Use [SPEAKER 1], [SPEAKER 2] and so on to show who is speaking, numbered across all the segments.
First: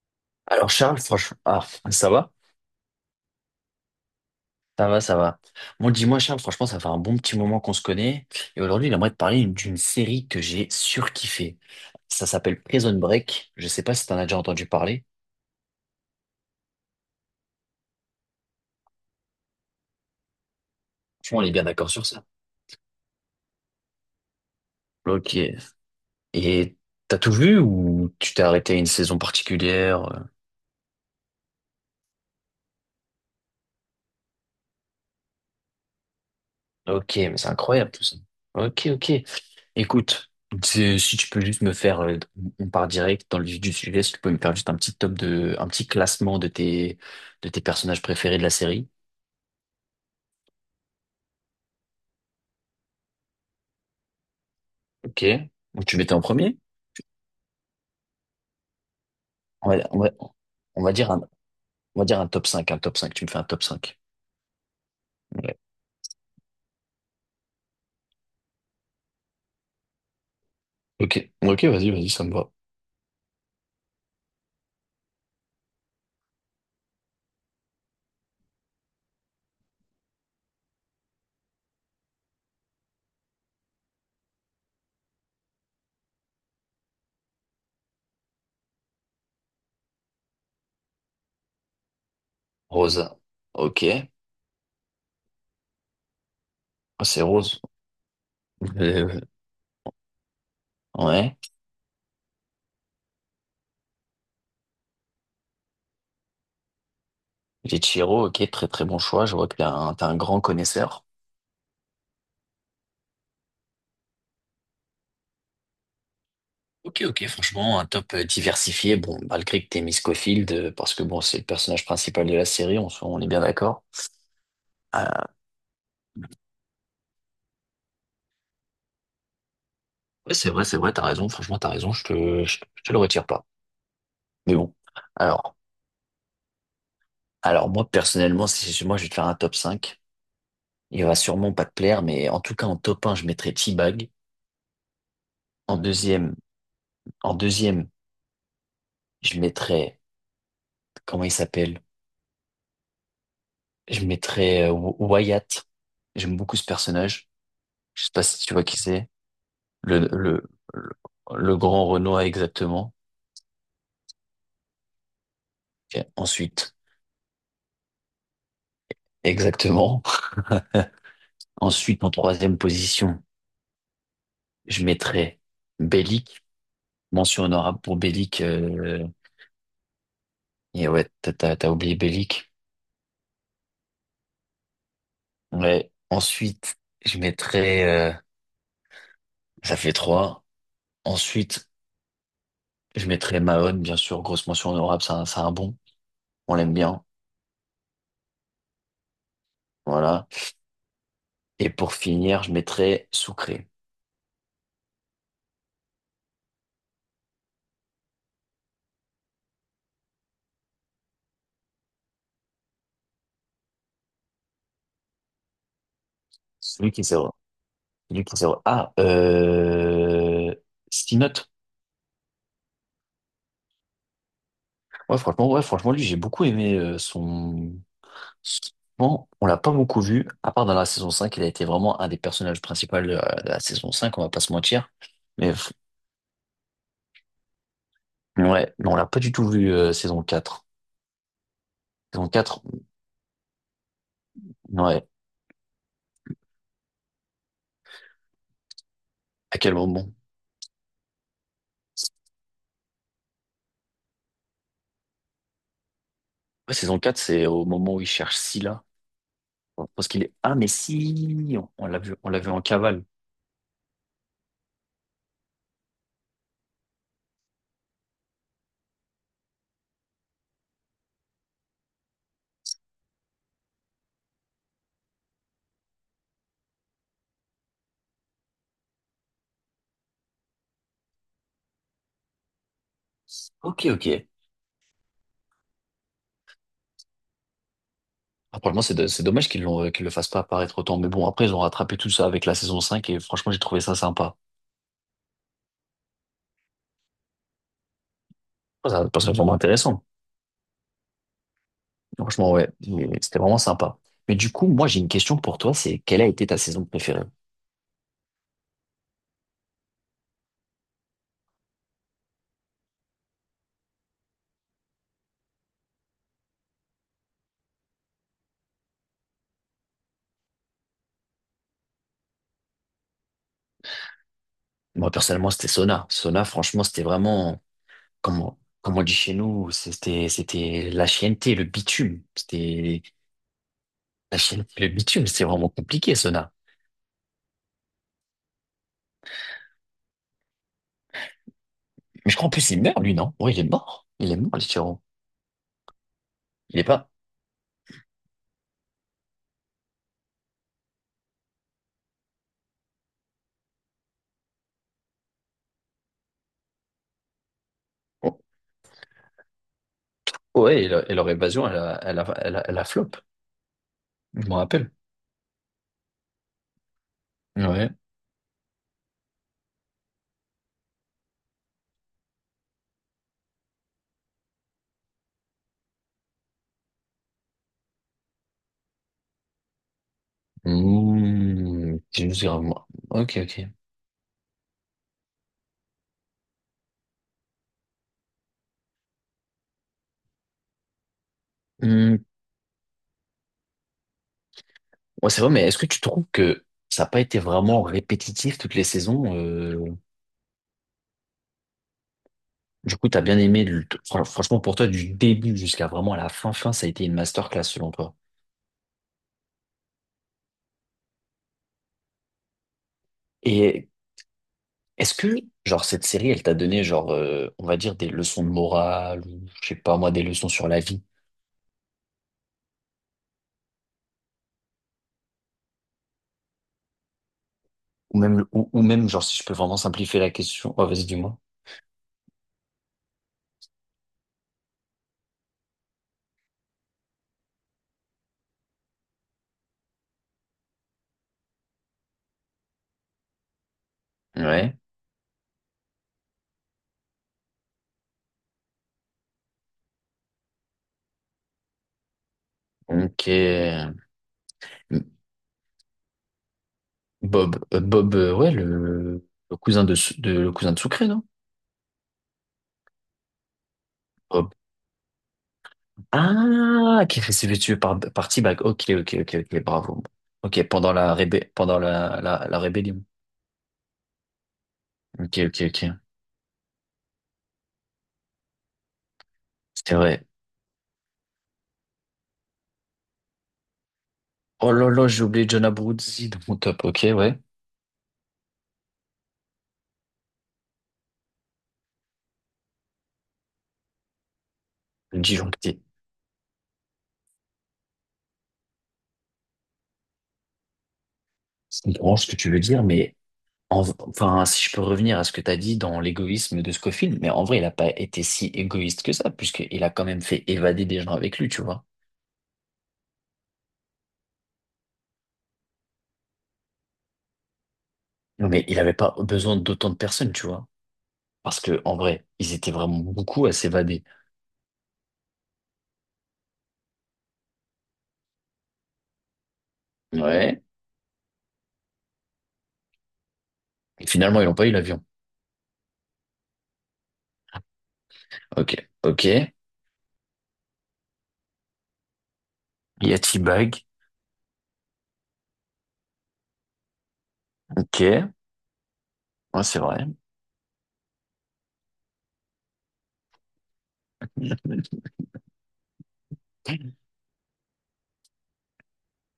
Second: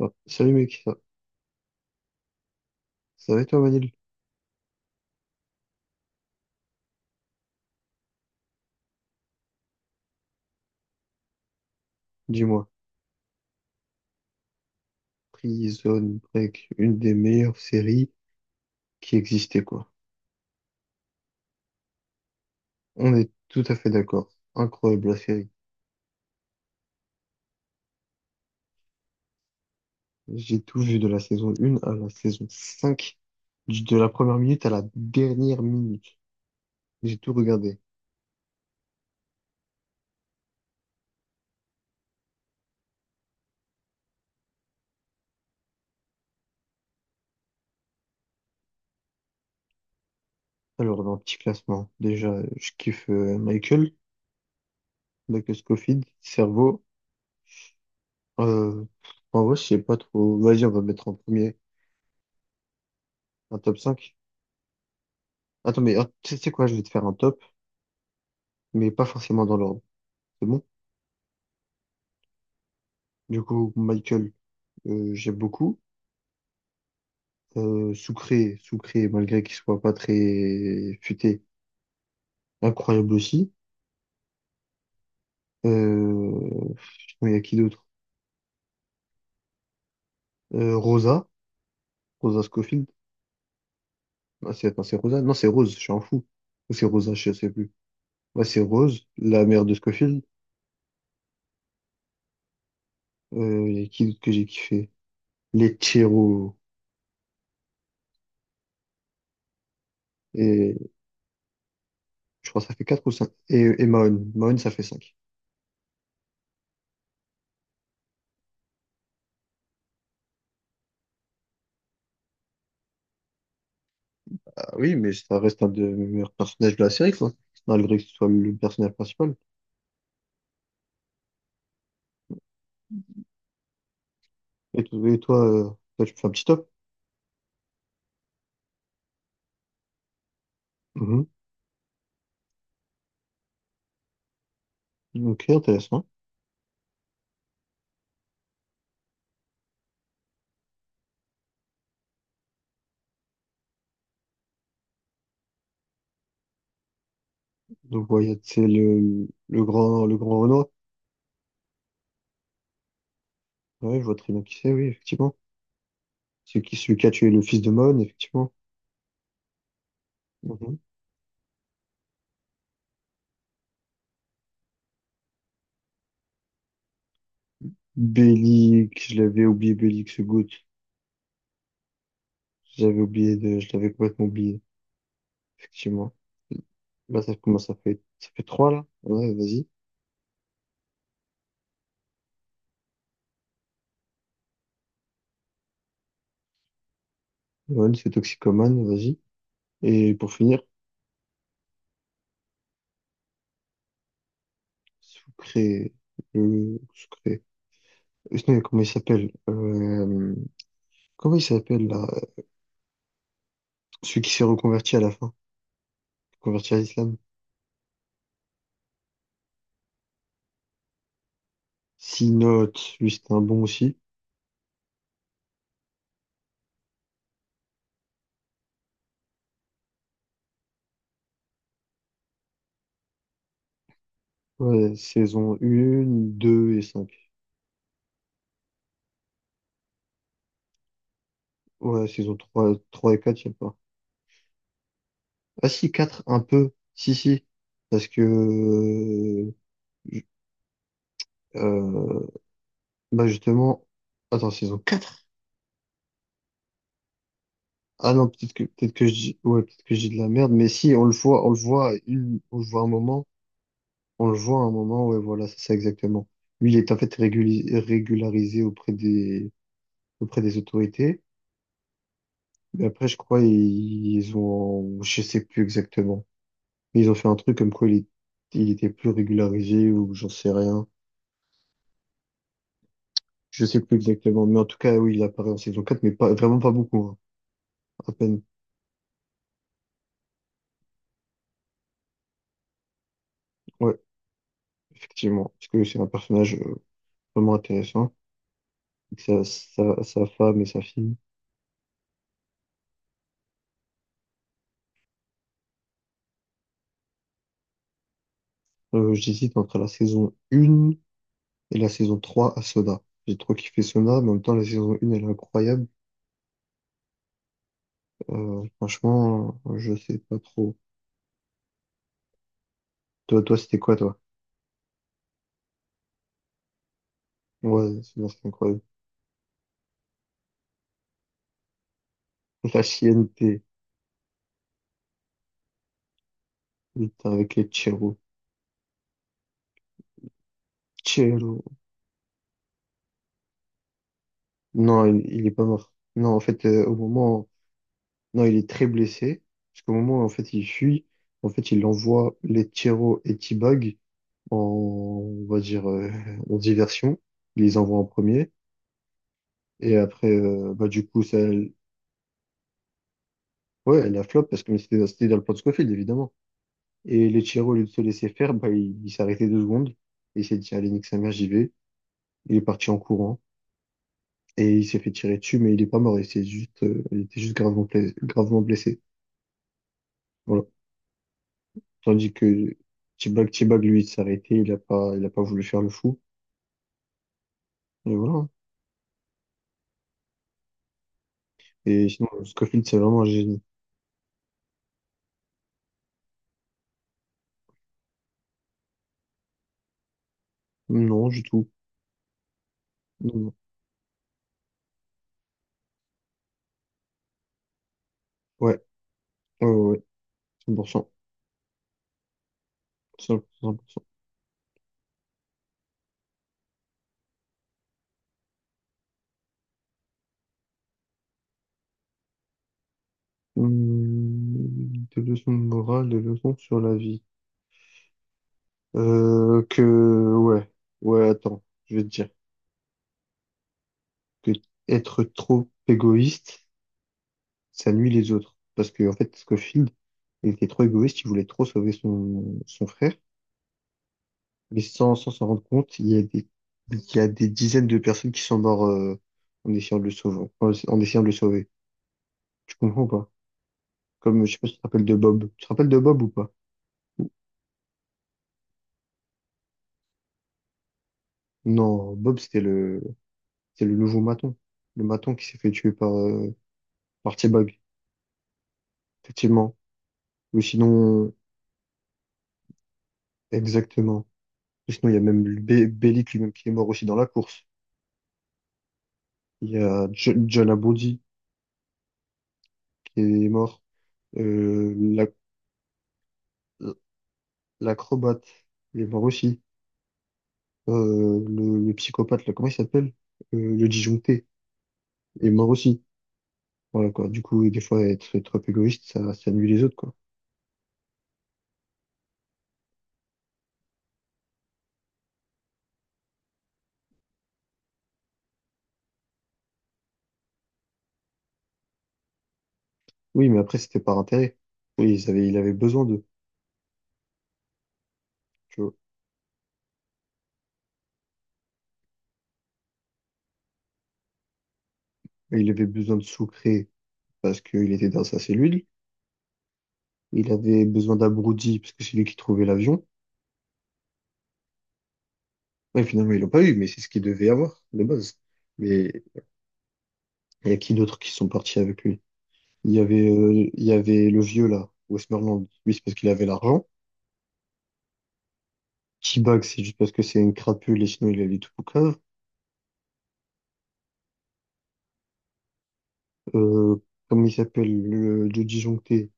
[SPEAKER 1] Ah, salut
[SPEAKER 2] Alors
[SPEAKER 1] mec,
[SPEAKER 2] Charles, franchement, ah, ça va?
[SPEAKER 1] ça va et toi Manil?
[SPEAKER 2] Ça va, ça va. Bon, dis-moi Charles, franchement, ça fait un bon petit moment qu'on se connaît. Et aujourd'hui, j'aimerais te parler d'une série que j'ai surkiffée. Ça s'appelle
[SPEAKER 1] Dis-moi,
[SPEAKER 2] Prison Break. Je sais pas si t'en as déjà entendu parler.
[SPEAKER 1] Prison Break, une des meilleures séries qui existait quoi.
[SPEAKER 2] Franchement, on est bien d'accord sur ça.
[SPEAKER 1] On est tout à fait d'accord. Incroyable la
[SPEAKER 2] Ok.
[SPEAKER 1] série.
[SPEAKER 2] Et t'as tout vu ou tu t'es arrêté à une saison particulière?
[SPEAKER 1] J'ai tout vu de la saison 1 à la saison 5, de la première minute à la dernière minute. J'ai
[SPEAKER 2] Ok,
[SPEAKER 1] tout
[SPEAKER 2] mais c'est
[SPEAKER 1] regardé.
[SPEAKER 2] incroyable tout ça. Ok, ok. Écoute, si tu peux juste me faire, on part direct dans le vif du sujet, si tu peux me faire juste un petit classement de tes personnages préférés de la série.
[SPEAKER 1] Alors dans le petit classement, déjà je kiffe Michael,
[SPEAKER 2] Ok.
[SPEAKER 1] Michael
[SPEAKER 2] Donc tu
[SPEAKER 1] Scofield,
[SPEAKER 2] mettais en premier?
[SPEAKER 1] Cerveau. Euh, En vrai je
[SPEAKER 2] On va,
[SPEAKER 1] sais pas
[SPEAKER 2] on va,
[SPEAKER 1] trop. Vas-y on va
[SPEAKER 2] on va
[SPEAKER 1] mettre
[SPEAKER 2] dire
[SPEAKER 1] en premier
[SPEAKER 2] on va dire un top cinq. Tu me fais un
[SPEAKER 1] un
[SPEAKER 2] top
[SPEAKER 1] top
[SPEAKER 2] 5.
[SPEAKER 1] 5.
[SPEAKER 2] Ouais.
[SPEAKER 1] Attends tu sais quoi, je vais te faire un top mais pas forcément dans l'ordre. C'est bon?
[SPEAKER 2] Ok, ok, vas-y, vas-y, ça me va.
[SPEAKER 1] Du coup, Michael, j'aime beaucoup. Soucré, malgré qu'il soit pas très futé, incroyable aussi. Euh, sinon, il y a qui d'autre? Euh, Rosa, Rosa Scofield.
[SPEAKER 2] Rosa. Ok.
[SPEAKER 1] Ah, c'est, attends, c'est Rosa? Non, c'est Rose, je suis un fou. Ou c'est
[SPEAKER 2] Ah,
[SPEAKER 1] Rosa,
[SPEAKER 2] c'est
[SPEAKER 1] je sais
[SPEAKER 2] Rose.
[SPEAKER 1] plus. Ouais, c'est Rose, la mère de Scofield.
[SPEAKER 2] Ouais.
[SPEAKER 1] Il y a qui d'autre que j'ai kiffé? Les Chiro.
[SPEAKER 2] Ichiro, ok, très très bon choix. Je vois que t'es un grand
[SPEAKER 1] Et
[SPEAKER 2] connaisseur.
[SPEAKER 1] je crois que ça fait quatre ou cinq. Et Mahon. Mahon, ça fait cinq.
[SPEAKER 2] Ok, ok, franchement, un top diversifié. Bon, malgré que t'aies mis Scofield, parce que bon, c'est le personnage principal de la série, on est bien d'accord.
[SPEAKER 1] Ah oui, mais
[SPEAKER 2] Euh,
[SPEAKER 1] ça reste un des meilleurs personnages de la série, quoi. Malgré que ce soit le personnage principal.
[SPEAKER 2] ouais, c'est vrai, t'as raison, franchement, t'as raison, je te le retire pas. Mais bon,
[SPEAKER 1] Et toi,
[SPEAKER 2] alors,
[SPEAKER 1] toi, tu fais un petit top?
[SPEAKER 2] alors moi, personnellement, si, moi, je vais te faire un top 5. Il va sûrement pas te plaire, mais en tout cas, en top un, je mettrais T-Bag.
[SPEAKER 1] Mhm. Ok,
[SPEAKER 2] En
[SPEAKER 1] intéressant.
[SPEAKER 2] deuxième, en deuxième, je mettrais, comment il s'appelle? Je mettrais Wyatt. J'aime beaucoup ce personnage. Je
[SPEAKER 1] Donc,
[SPEAKER 2] sais pas
[SPEAKER 1] ouais,
[SPEAKER 2] si tu vois
[SPEAKER 1] c'est
[SPEAKER 2] qui c'est. Le,
[SPEAKER 1] le grand
[SPEAKER 2] le,
[SPEAKER 1] Renoir.
[SPEAKER 2] le, le grand Renoir, exactement.
[SPEAKER 1] Ouais, je vois très bien qui c'est, oui, effectivement.
[SPEAKER 2] Ok,
[SPEAKER 1] C'est qui,
[SPEAKER 2] ensuite,
[SPEAKER 1] celui qui a tué le fils de Mon, effectivement.
[SPEAKER 2] exactement.
[SPEAKER 1] Mhm.
[SPEAKER 2] Ensuite, en troisième position, je mettrais Bellic. Mention honorable pour Bellic.
[SPEAKER 1] Bélix, je l'avais oublié, Bélix Good.
[SPEAKER 2] Et ouais, t'as oublié Bellic.
[SPEAKER 1] Je l'avais complètement oublié,
[SPEAKER 2] Ouais.
[SPEAKER 1] effectivement.
[SPEAKER 2] Ensuite, je
[SPEAKER 1] Là, ça commence,
[SPEAKER 2] mettrais... euh,
[SPEAKER 1] ça fait trois, là. Ouais, vas-y.
[SPEAKER 2] ça fait trois. Ensuite, je mettrais Mahon, bien sûr. Grosse mention honorable, c'est un bon. On l'aime bien.
[SPEAKER 1] Mon, c'est Toxicomane, vas-y. Et
[SPEAKER 2] Voilà.
[SPEAKER 1] pour finir,
[SPEAKER 2] Et pour finir, je mettrais Soucré.
[SPEAKER 1] Sucré, Sucré. Sinon, comment il s'appelle? Comment il s'appelle, là? Celui qui s'est reconverti à la fin, converti à
[SPEAKER 2] Celui qui
[SPEAKER 1] l'islam.
[SPEAKER 2] s'est... Celui qui s'est... Ah, Sinote.
[SPEAKER 1] Six notes, lui c'était un bon aussi.
[SPEAKER 2] Ouais, franchement, lui, j'ai beaucoup aimé son... Bon, on l'a pas beaucoup vu, à part dans la saison 5 il a été vraiment un des personnages principaux de la saison cinq, on va pas se mentir.
[SPEAKER 1] Ouais,
[SPEAKER 2] Mais
[SPEAKER 1] saison
[SPEAKER 2] f-
[SPEAKER 1] 1, 2 et 5.
[SPEAKER 2] ouais, non, on l'a pas du tout vu saison quatre.
[SPEAKER 1] Ouais,
[SPEAKER 2] Saison
[SPEAKER 1] saison
[SPEAKER 2] quatre,
[SPEAKER 1] trois, et 4 il n'y a pas.
[SPEAKER 2] ouais,
[SPEAKER 1] Ah si, 4 un peu. Si, si. Parce que... euh,
[SPEAKER 2] à quel moment?
[SPEAKER 1] ju- euh, bah justement. Attends, saison 4.
[SPEAKER 2] Ouais, saison quatre c'est au moment où il
[SPEAKER 1] Ah non,
[SPEAKER 2] cherche Scylla.
[SPEAKER 1] peut-être que je dis... Ouais, peut-être que je
[SPEAKER 2] Parce
[SPEAKER 1] dis de
[SPEAKER 2] qu'il
[SPEAKER 1] la
[SPEAKER 2] est...
[SPEAKER 1] merde.
[SPEAKER 2] Ah, mais
[SPEAKER 1] Mais si,
[SPEAKER 2] si, on l'a vu
[SPEAKER 1] on
[SPEAKER 2] en
[SPEAKER 1] le voit un
[SPEAKER 2] cavale.
[SPEAKER 1] moment. On le voit un moment, ouais, voilà, c'est ça exactement. Lui, il est en fait régularisé auprès des autorités. Mais après, je crois, ils ont, je sais plus exactement. Mais ils ont fait un truc comme quoi il était plus régularisé ou j'en sais rien. Je sais
[SPEAKER 2] Ok,
[SPEAKER 1] plus
[SPEAKER 2] ok.
[SPEAKER 1] exactement. Mais en tout cas, oui, il apparaît en saison 4, mais pas, vraiment pas beaucoup, hein. À peine.
[SPEAKER 2] Après, moi, c'est dommage qu'ils l'ont, qu'ils le fassent pas apparaître autant. Mais bon, après, ils ont rattrapé tout ça avec la saison 5 et franchement, j'ai trouvé ça
[SPEAKER 1] Ouais,
[SPEAKER 2] sympa.
[SPEAKER 1] effectivement. Parce que c'est un personnage vraiment intéressant. Avec
[SPEAKER 2] C'est vraiment intéressant.
[SPEAKER 1] sa femme et sa fille.
[SPEAKER 2] Franchement, ouais, mais c'était vraiment sympa. Mais du coup, moi, j'ai une question pour toi, c'est quelle a été ta saison préférée?
[SPEAKER 1] J'hésite entre la saison 1 et la saison 3 à Soda. J'ai trop kiffé Soda, mais en même temps, la saison 1, elle est incroyable. Je sais pas trop. Toi, c'était quoi, toi?
[SPEAKER 2] Moi, personnellement, c'était Sona. Sona, franchement, c'était vraiment,
[SPEAKER 1] Ouais, c'est
[SPEAKER 2] comme,
[SPEAKER 1] incroyable.
[SPEAKER 2] comme on dit chez nous, c'était la chienneté, le bitume.
[SPEAKER 1] La
[SPEAKER 2] C'était
[SPEAKER 1] CNP,
[SPEAKER 2] la chienneté, le bitume, c'était vraiment compliqué, Sona.
[SPEAKER 1] il était avec les Chiro. Chiro.
[SPEAKER 2] Mais je crois en plus, il meurt, lui, non? Ouais, il est mort. Il est mort, le tyran.
[SPEAKER 1] Non, il est pas mort. Non, en fait,
[SPEAKER 2] Il est
[SPEAKER 1] au
[SPEAKER 2] pas.
[SPEAKER 1] moment... Non, il est très blessé. Parce qu'au moment où, en fait, il fuit, en fait, il envoie les Chiro et T-Bag en, on va dire, en diversion. Il les envoie en
[SPEAKER 2] Oh.
[SPEAKER 1] premier. Et après,
[SPEAKER 2] Ouais,
[SPEAKER 1] du
[SPEAKER 2] et
[SPEAKER 1] coup,
[SPEAKER 2] leur
[SPEAKER 1] ça...
[SPEAKER 2] évasion, elle a flop.
[SPEAKER 1] Ouais, elle a flop
[SPEAKER 2] Je m'en
[SPEAKER 1] parce que
[SPEAKER 2] rappelle.
[SPEAKER 1] c'était dans le plan de Scofield, évidemment. Et les Chiro, au lieu de
[SPEAKER 2] Ouais.
[SPEAKER 1] se laisser faire, bah, il s'est arrêté deux secondes. Il s'est dit, allez, nique sa mère, j'y vais. Il est parti en courant. Et il s'est fait tirer dessus, mais il est pas mort, il était juste gravement, gravement blessé. Voilà.
[SPEAKER 2] Mmh, je
[SPEAKER 1] Tandis
[SPEAKER 2] me souviens,
[SPEAKER 1] que
[SPEAKER 2] moi. Ok, ok.
[SPEAKER 1] T-Bag, lui, il s'est arrêté, il a pas voulu faire le fou. Et voilà. Et
[SPEAKER 2] Hmm,
[SPEAKER 1] sinon, Scofield, c'est vraiment un génie.
[SPEAKER 2] ouais, c'est vrai, mais est-ce que tu trouves que ça n'a pas été vraiment répétitif toutes les saisons?
[SPEAKER 1] Non, du tout.
[SPEAKER 2] Du coup, t'as
[SPEAKER 1] Non,
[SPEAKER 2] bien
[SPEAKER 1] non.
[SPEAKER 2] aimé, franchement, pour toi, du début jusqu'à vraiment fin, ça a été une masterclass selon toi.
[SPEAKER 1] Ouais, ouais, ouais, ouais. 100%.
[SPEAKER 2] Et
[SPEAKER 1] 100%.
[SPEAKER 2] est-ce que, genre, cette série, elle t'a donné, genre, on va dire, des leçons de morale, ou je sais pas, moi, des leçons sur la vie,
[SPEAKER 1] Des leçons de morale, des leçons sur la vie.
[SPEAKER 2] ou même, ou même, genre, si je peux
[SPEAKER 1] Euh,
[SPEAKER 2] vraiment
[SPEAKER 1] que,
[SPEAKER 2] simplifier la
[SPEAKER 1] ouais,
[SPEAKER 2] question. Oh, vas-y,
[SPEAKER 1] ouais,
[SPEAKER 2] dis-moi.
[SPEAKER 1] attends, je vais te dire que être trop égoïste, ça nuit les autres. Parce que, en fait, Scofield, il était trop égoïste, il voulait trop sauver son, son frère.
[SPEAKER 2] Ouais.
[SPEAKER 1] Mais sans, sans s'en rendre compte, il y a des dizaines de personnes qui sont mortes en essayant de le sauver, en essayant de le sauver. Tu comprends ou pas?
[SPEAKER 2] Ok.
[SPEAKER 1] Comme, je sais pas si tu te rappelles de Bob. Tu te rappelles de Bob ou pas?
[SPEAKER 2] Bob, ouais, le cousin de, le cousin de Sucré, non?
[SPEAKER 1] Non, Bob, c'était le nouveau maton. Le maton qui s'est fait tuer par,
[SPEAKER 2] Ah, qui est
[SPEAKER 1] par
[SPEAKER 2] restitué
[SPEAKER 1] T-Bug.
[SPEAKER 2] par T-Bag. Ok, ok, ok, ok,
[SPEAKER 1] Effectivement.
[SPEAKER 2] bravo.
[SPEAKER 1] Ou
[SPEAKER 2] Ok,
[SPEAKER 1] sinon,
[SPEAKER 2] pendant la rébellion.
[SPEAKER 1] exactement. Ou sinon, il y a
[SPEAKER 2] Ok,
[SPEAKER 1] même
[SPEAKER 2] ok, ok.
[SPEAKER 1] Bellic lui-même qui est mort aussi dans la course. Il y
[SPEAKER 2] C'est
[SPEAKER 1] a
[SPEAKER 2] vrai.
[SPEAKER 1] John Abruzzese qui est mort.
[SPEAKER 2] Oh là
[SPEAKER 1] Euh,
[SPEAKER 2] là, j'ai
[SPEAKER 1] la,
[SPEAKER 2] oublié John Abruzzi dans mon top. Ok, ouais.
[SPEAKER 1] L'acrobate, il est mort aussi. Le psychopathe, là, comment il s'appelle? Le disjoncté,
[SPEAKER 2] Le
[SPEAKER 1] il est mort
[SPEAKER 2] disjoncté.
[SPEAKER 1] aussi. Voilà, quoi. Du coup, des fois, être trop égoïste, ça nuit les autres, quoi.
[SPEAKER 2] Je comprends ce que tu veux dire, mais enfin, si je peux revenir à ce que tu as dit dans l'égoïsme de Scofield, mais en vrai, il n'a pas été si égoïste que ça, puisqu'il a quand même fait évader des gens avec lui, tu vois.
[SPEAKER 1] Oui, mais après, c'était par intérêt. Oui, il avait besoin d'eux,
[SPEAKER 2] Non, mais il
[SPEAKER 1] tu vois.
[SPEAKER 2] n'avait pas besoin d'autant de personnes, tu vois. Parce que, en vrai, ils étaient vraiment beaucoup à s'évader.
[SPEAKER 1] Et il avait besoin de Sucré parce qu'il était dans sa cellule. Il
[SPEAKER 2] Ouais.
[SPEAKER 1] avait besoin d'Abruti parce que c'est lui qui trouvait l'avion.
[SPEAKER 2] Et finalement, ils n'ont pas eu l'avion.
[SPEAKER 1] Ouais, finalement, ils l'ont pas eu, mais c'est ce qu'il devait avoir, de base.
[SPEAKER 2] Ok,
[SPEAKER 1] Mais
[SPEAKER 2] ok. Il
[SPEAKER 1] il y a qui d'autres qui sont partis avec lui?
[SPEAKER 2] y a
[SPEAKER 1] Il
[SPEAKER 2] T-Bag.
[SPEAKER 1] y avait le vieux, là, Westmoreland. Lui, c'est parce qu'il avait l'argent.
[SPEAKER 2] Ok, ouais,
[SPEAKER 1] T-Bag,
[SPEAKER 2] c'est
[SPEAKER 1] c'est juste
[SPEAKER 2] vrai.
[SPEAKER 1] parce que c'est une crapule et sinon il allait tout au cave. Euh, comme il s'appelle, le Joe disjoncté,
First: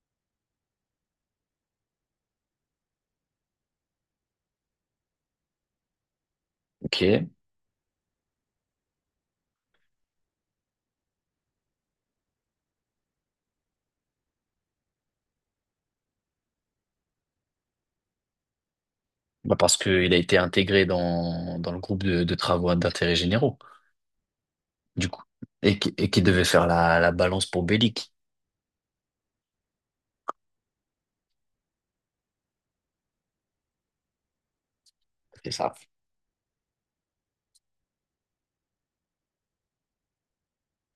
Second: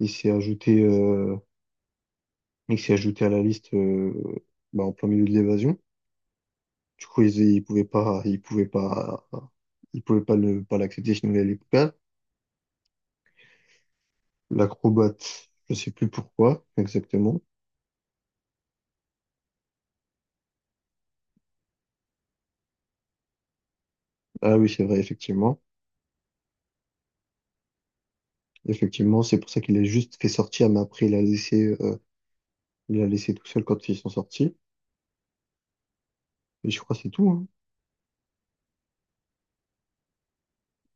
[SPEAKER 1] il s'est ajouté, euh, il s'est ajouté à la liste bah, en plein milieu de l'évasion. Du coup,
[SPEAKER 2] Ok.
[SPEAKER 1] ils pouvaient pas pas l'accepter sinon il allait tout cave. L'acrobate, je sais plus pourquoi exactement.
[SPEAKER 2] Bah parce qu'il a été intégré dans le groupe de travaux d'intérêt généraux,
[SPEAKER 1] Ah oui, c'est vrai,
[SPEAKER 2] du coup.
[SPEAKER 1] effectivement.
[SPEAKER 2] Et qui devait faire la balance pour Bellic.
[SPEAKER 1] Effectivement, c'est pour ça qu'il a juste fait sortir, mais après il a laissé tout seul quand ils sont sortis.
[SPEAKER 2] C'est ça.
[SPEAKER 1] Et je crois que c'est tout. Hein.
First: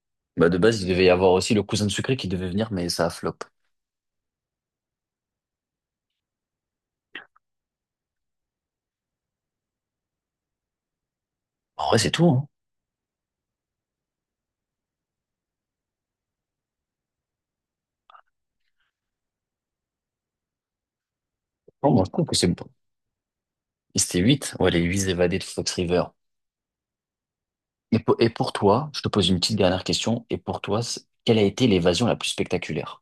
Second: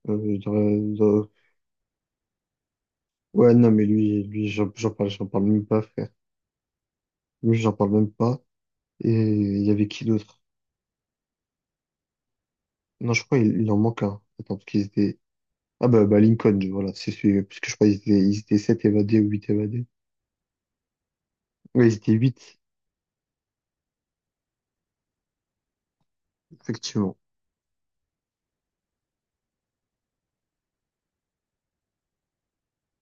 [SPEAKER 1] Euh, je
[SPEAKER 2] Bah de base, il devait y
[SPEAKER 1] dirais-
[SPEAKER 2] avoir aussi le cousin de Sucré qui devait venir, mais ça a flop.
[SPEAKER 1] Ouais, non, mais lui, j'en parle même pas, frère. Lui, j'en parle même pas. Et il y avait qui d'autre?
[SPEAKER 2] En vrai, c'est tout, hein.
[SPEAKER 1] Non, je crois il en manque un. Attends, parce qu'ils étaient. Ah bah Lincoln, voilà, c'est celui, parce que je crois ils étaient sept évadés ou huit évadés. Ouais,
[SPEAKER 2] Non,
[SPEAKER 1] ils
[SPEAKER 2] moi, je
[SPEAKER 1] étaient
[SPEAKER 2] trouve que c'est
[SPEAKER 1] huit
[SPEAKER 2] bon. Et c'était 8. Ouais, les 8 évadés de Fox River.
[SPEAKER 1] effectivement.
[SPEAKER 2] Et pour toi, je te pose une petite dernière question. Et pour toi, quelle a été l'évasion la plus spectaculaire,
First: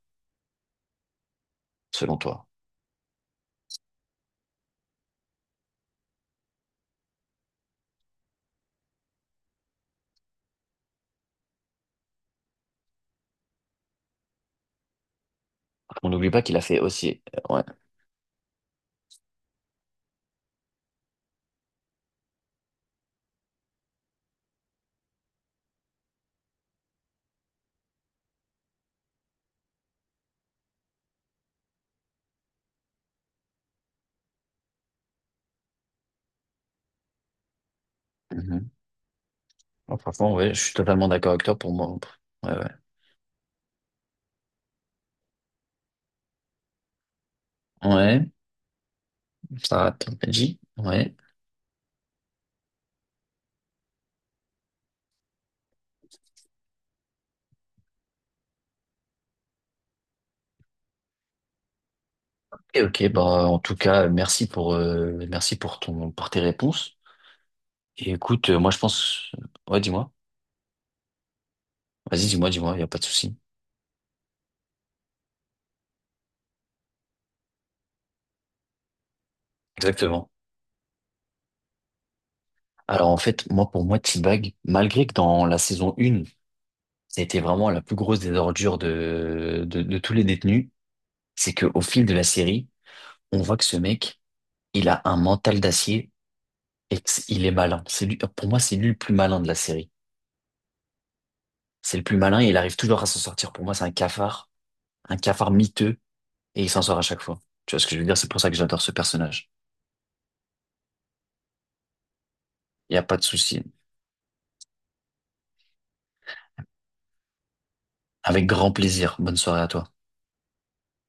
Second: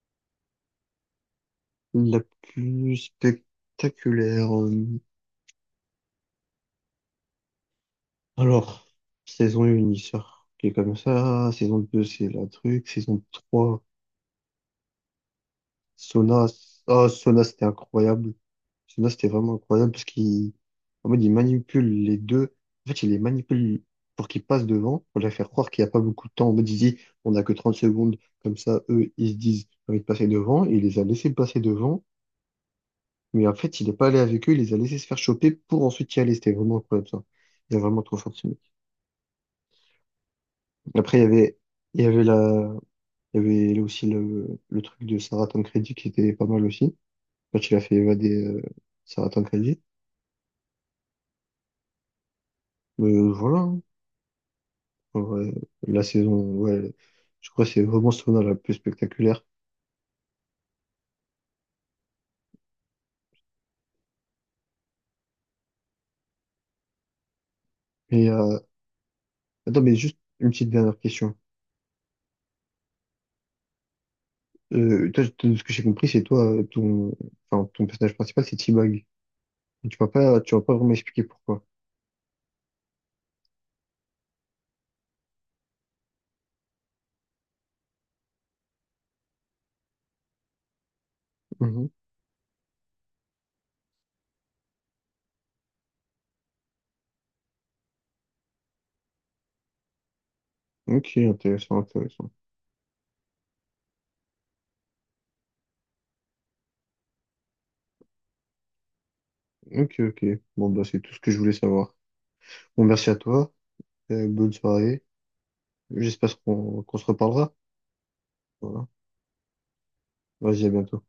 [SPEAKER 2] selon
[SPEAKER 1] La
[SPEAKER 2] toi?
[SPEAKER 1] plus spectaculaire. Alors, saison un il sort, qui est comme ça. Saison 2 c'est la truc. Saison 3
[SPEAKER 2] On n'oublie pas
[SPEAKER 1] Sona.
[SPEAKER 2] qu'il a fait
[SPEAKER 1] Ah,
[SPEAKER 2] aussi.
[SPEAKER 1] Sona, c'était
[SPEAKER 2] Ouais.
[SPEAKER 1] incroyable. Celui-là, c'était vraiment incroyable en mode, il manipule les deux. En fait, il les manipule pour qu'ils passent devant, pour les faire croire qu'il n'y a pas beaucoup de temps. En mode, il dit, on n'a que 30 secondes. Comme ça, eux, ils se disent, j'ai envie de passer devant. Et il les a laissés passer devant. Mais en fait, il n'est pas allé avec eux. Il les a laissés se faire choper pour ensuite y aller. C'était vraiment incroyable, ça. Il est vraiment trop fort, ce mec.
[SPEAKER 2] Mhm. Bon franchement, ouais, je suis totalement
[SPEAKER 1] Après,
[SPEAKER 2] d'accord avec toi pour moi.
[SPEAKER 1] il y avait
[SPEAKER 2] Ouais, ouais.
[SPEAKER 1] la, il y avait aussi le truc de Sarah Tancredi qui était pas mal aussi. Quand il a fait
[SPEAKER 2] Ouais,
[SPEAKER 1] évader, Sarah Tancredi.
[SPEAKER 2] ça t'as dit. Ouais.
[SPEAKER 1] Mais voilà, hein. En vrai, la saison, ouais, je crois que c'est vraiment Sona la plus spectaculaire.
[SPEAKER 2] Et ok, bah, en tout cas, merci pour pour tes réponses. Et
[SPEAKER 1] mais
[SPEAKER 2] écoute,
[SPEAKER 1] euh,
[SPEAKER 2] moi, je pense, ouais,
[SPEAKER 1] Attends, mais
[SPEAKER 2] dis-moi.
[SPEAKER 1] juste une petite dernière question.
[SPEAKER 2] Vas-y, dis-moi, dis-moi, il n'y a pas de souci.
[SPEAKER 1] De ce que j'ai compris, c'est toi, ton, enfin, ton personnage principal, c'est T-Bag.
[SPEAKER 2] Exactement.
[SPEAKER 1] Tu vas pas vraiment expliquer pourquoi.
[SPEAKER 2] Alors, en fait, moi, pour moi, T-Bag, malgré que dans la saison 1, ça a été vraiment la plus grosse des ordures de tous les détenus, c'est qu'au
[SPEAKER 1] Mhm.
[SPEAKER 2] fil de la série, on voit que ce mec, il a un mental d'acier. Et que il est malin. C'est lui, pour moi, c'est lui le plus malin de la série.
[SPEAKER 1] Ok, intéressant,
[SPEAKER 2] C'est le plus
[SPEAKER 1] intéressant.
[SPEAKER 2] malin et il arrive toujours à s'en sortir. Pour moi, c'est un cafard miteux et il s'en sort à chaque fois. Tu vois ce que je veux dire? C'est pour ça que j'adore ce personnage.
[SPEAKER 1] Ok, ok. Bon, bah, c'est tout ce que je voulais savoir. Bon,
[SPEAKER 2] Il n'y a
[SPEAKER 1] merci à
[SPEAKER 2] pas de
[SPEAKER 1] toi.
[SPEAKER 2] souci.
[SPEAKER 1] Bonne soirée. J'espère qu'on se reparlera.
[SPEAKER 2] Avec grand
[SPEAKER 1] Voilà.
[SPEAKER 2] plaisir. Bonne soirée à toi.
[SPEAKER 1] Vas-y, à bientôt.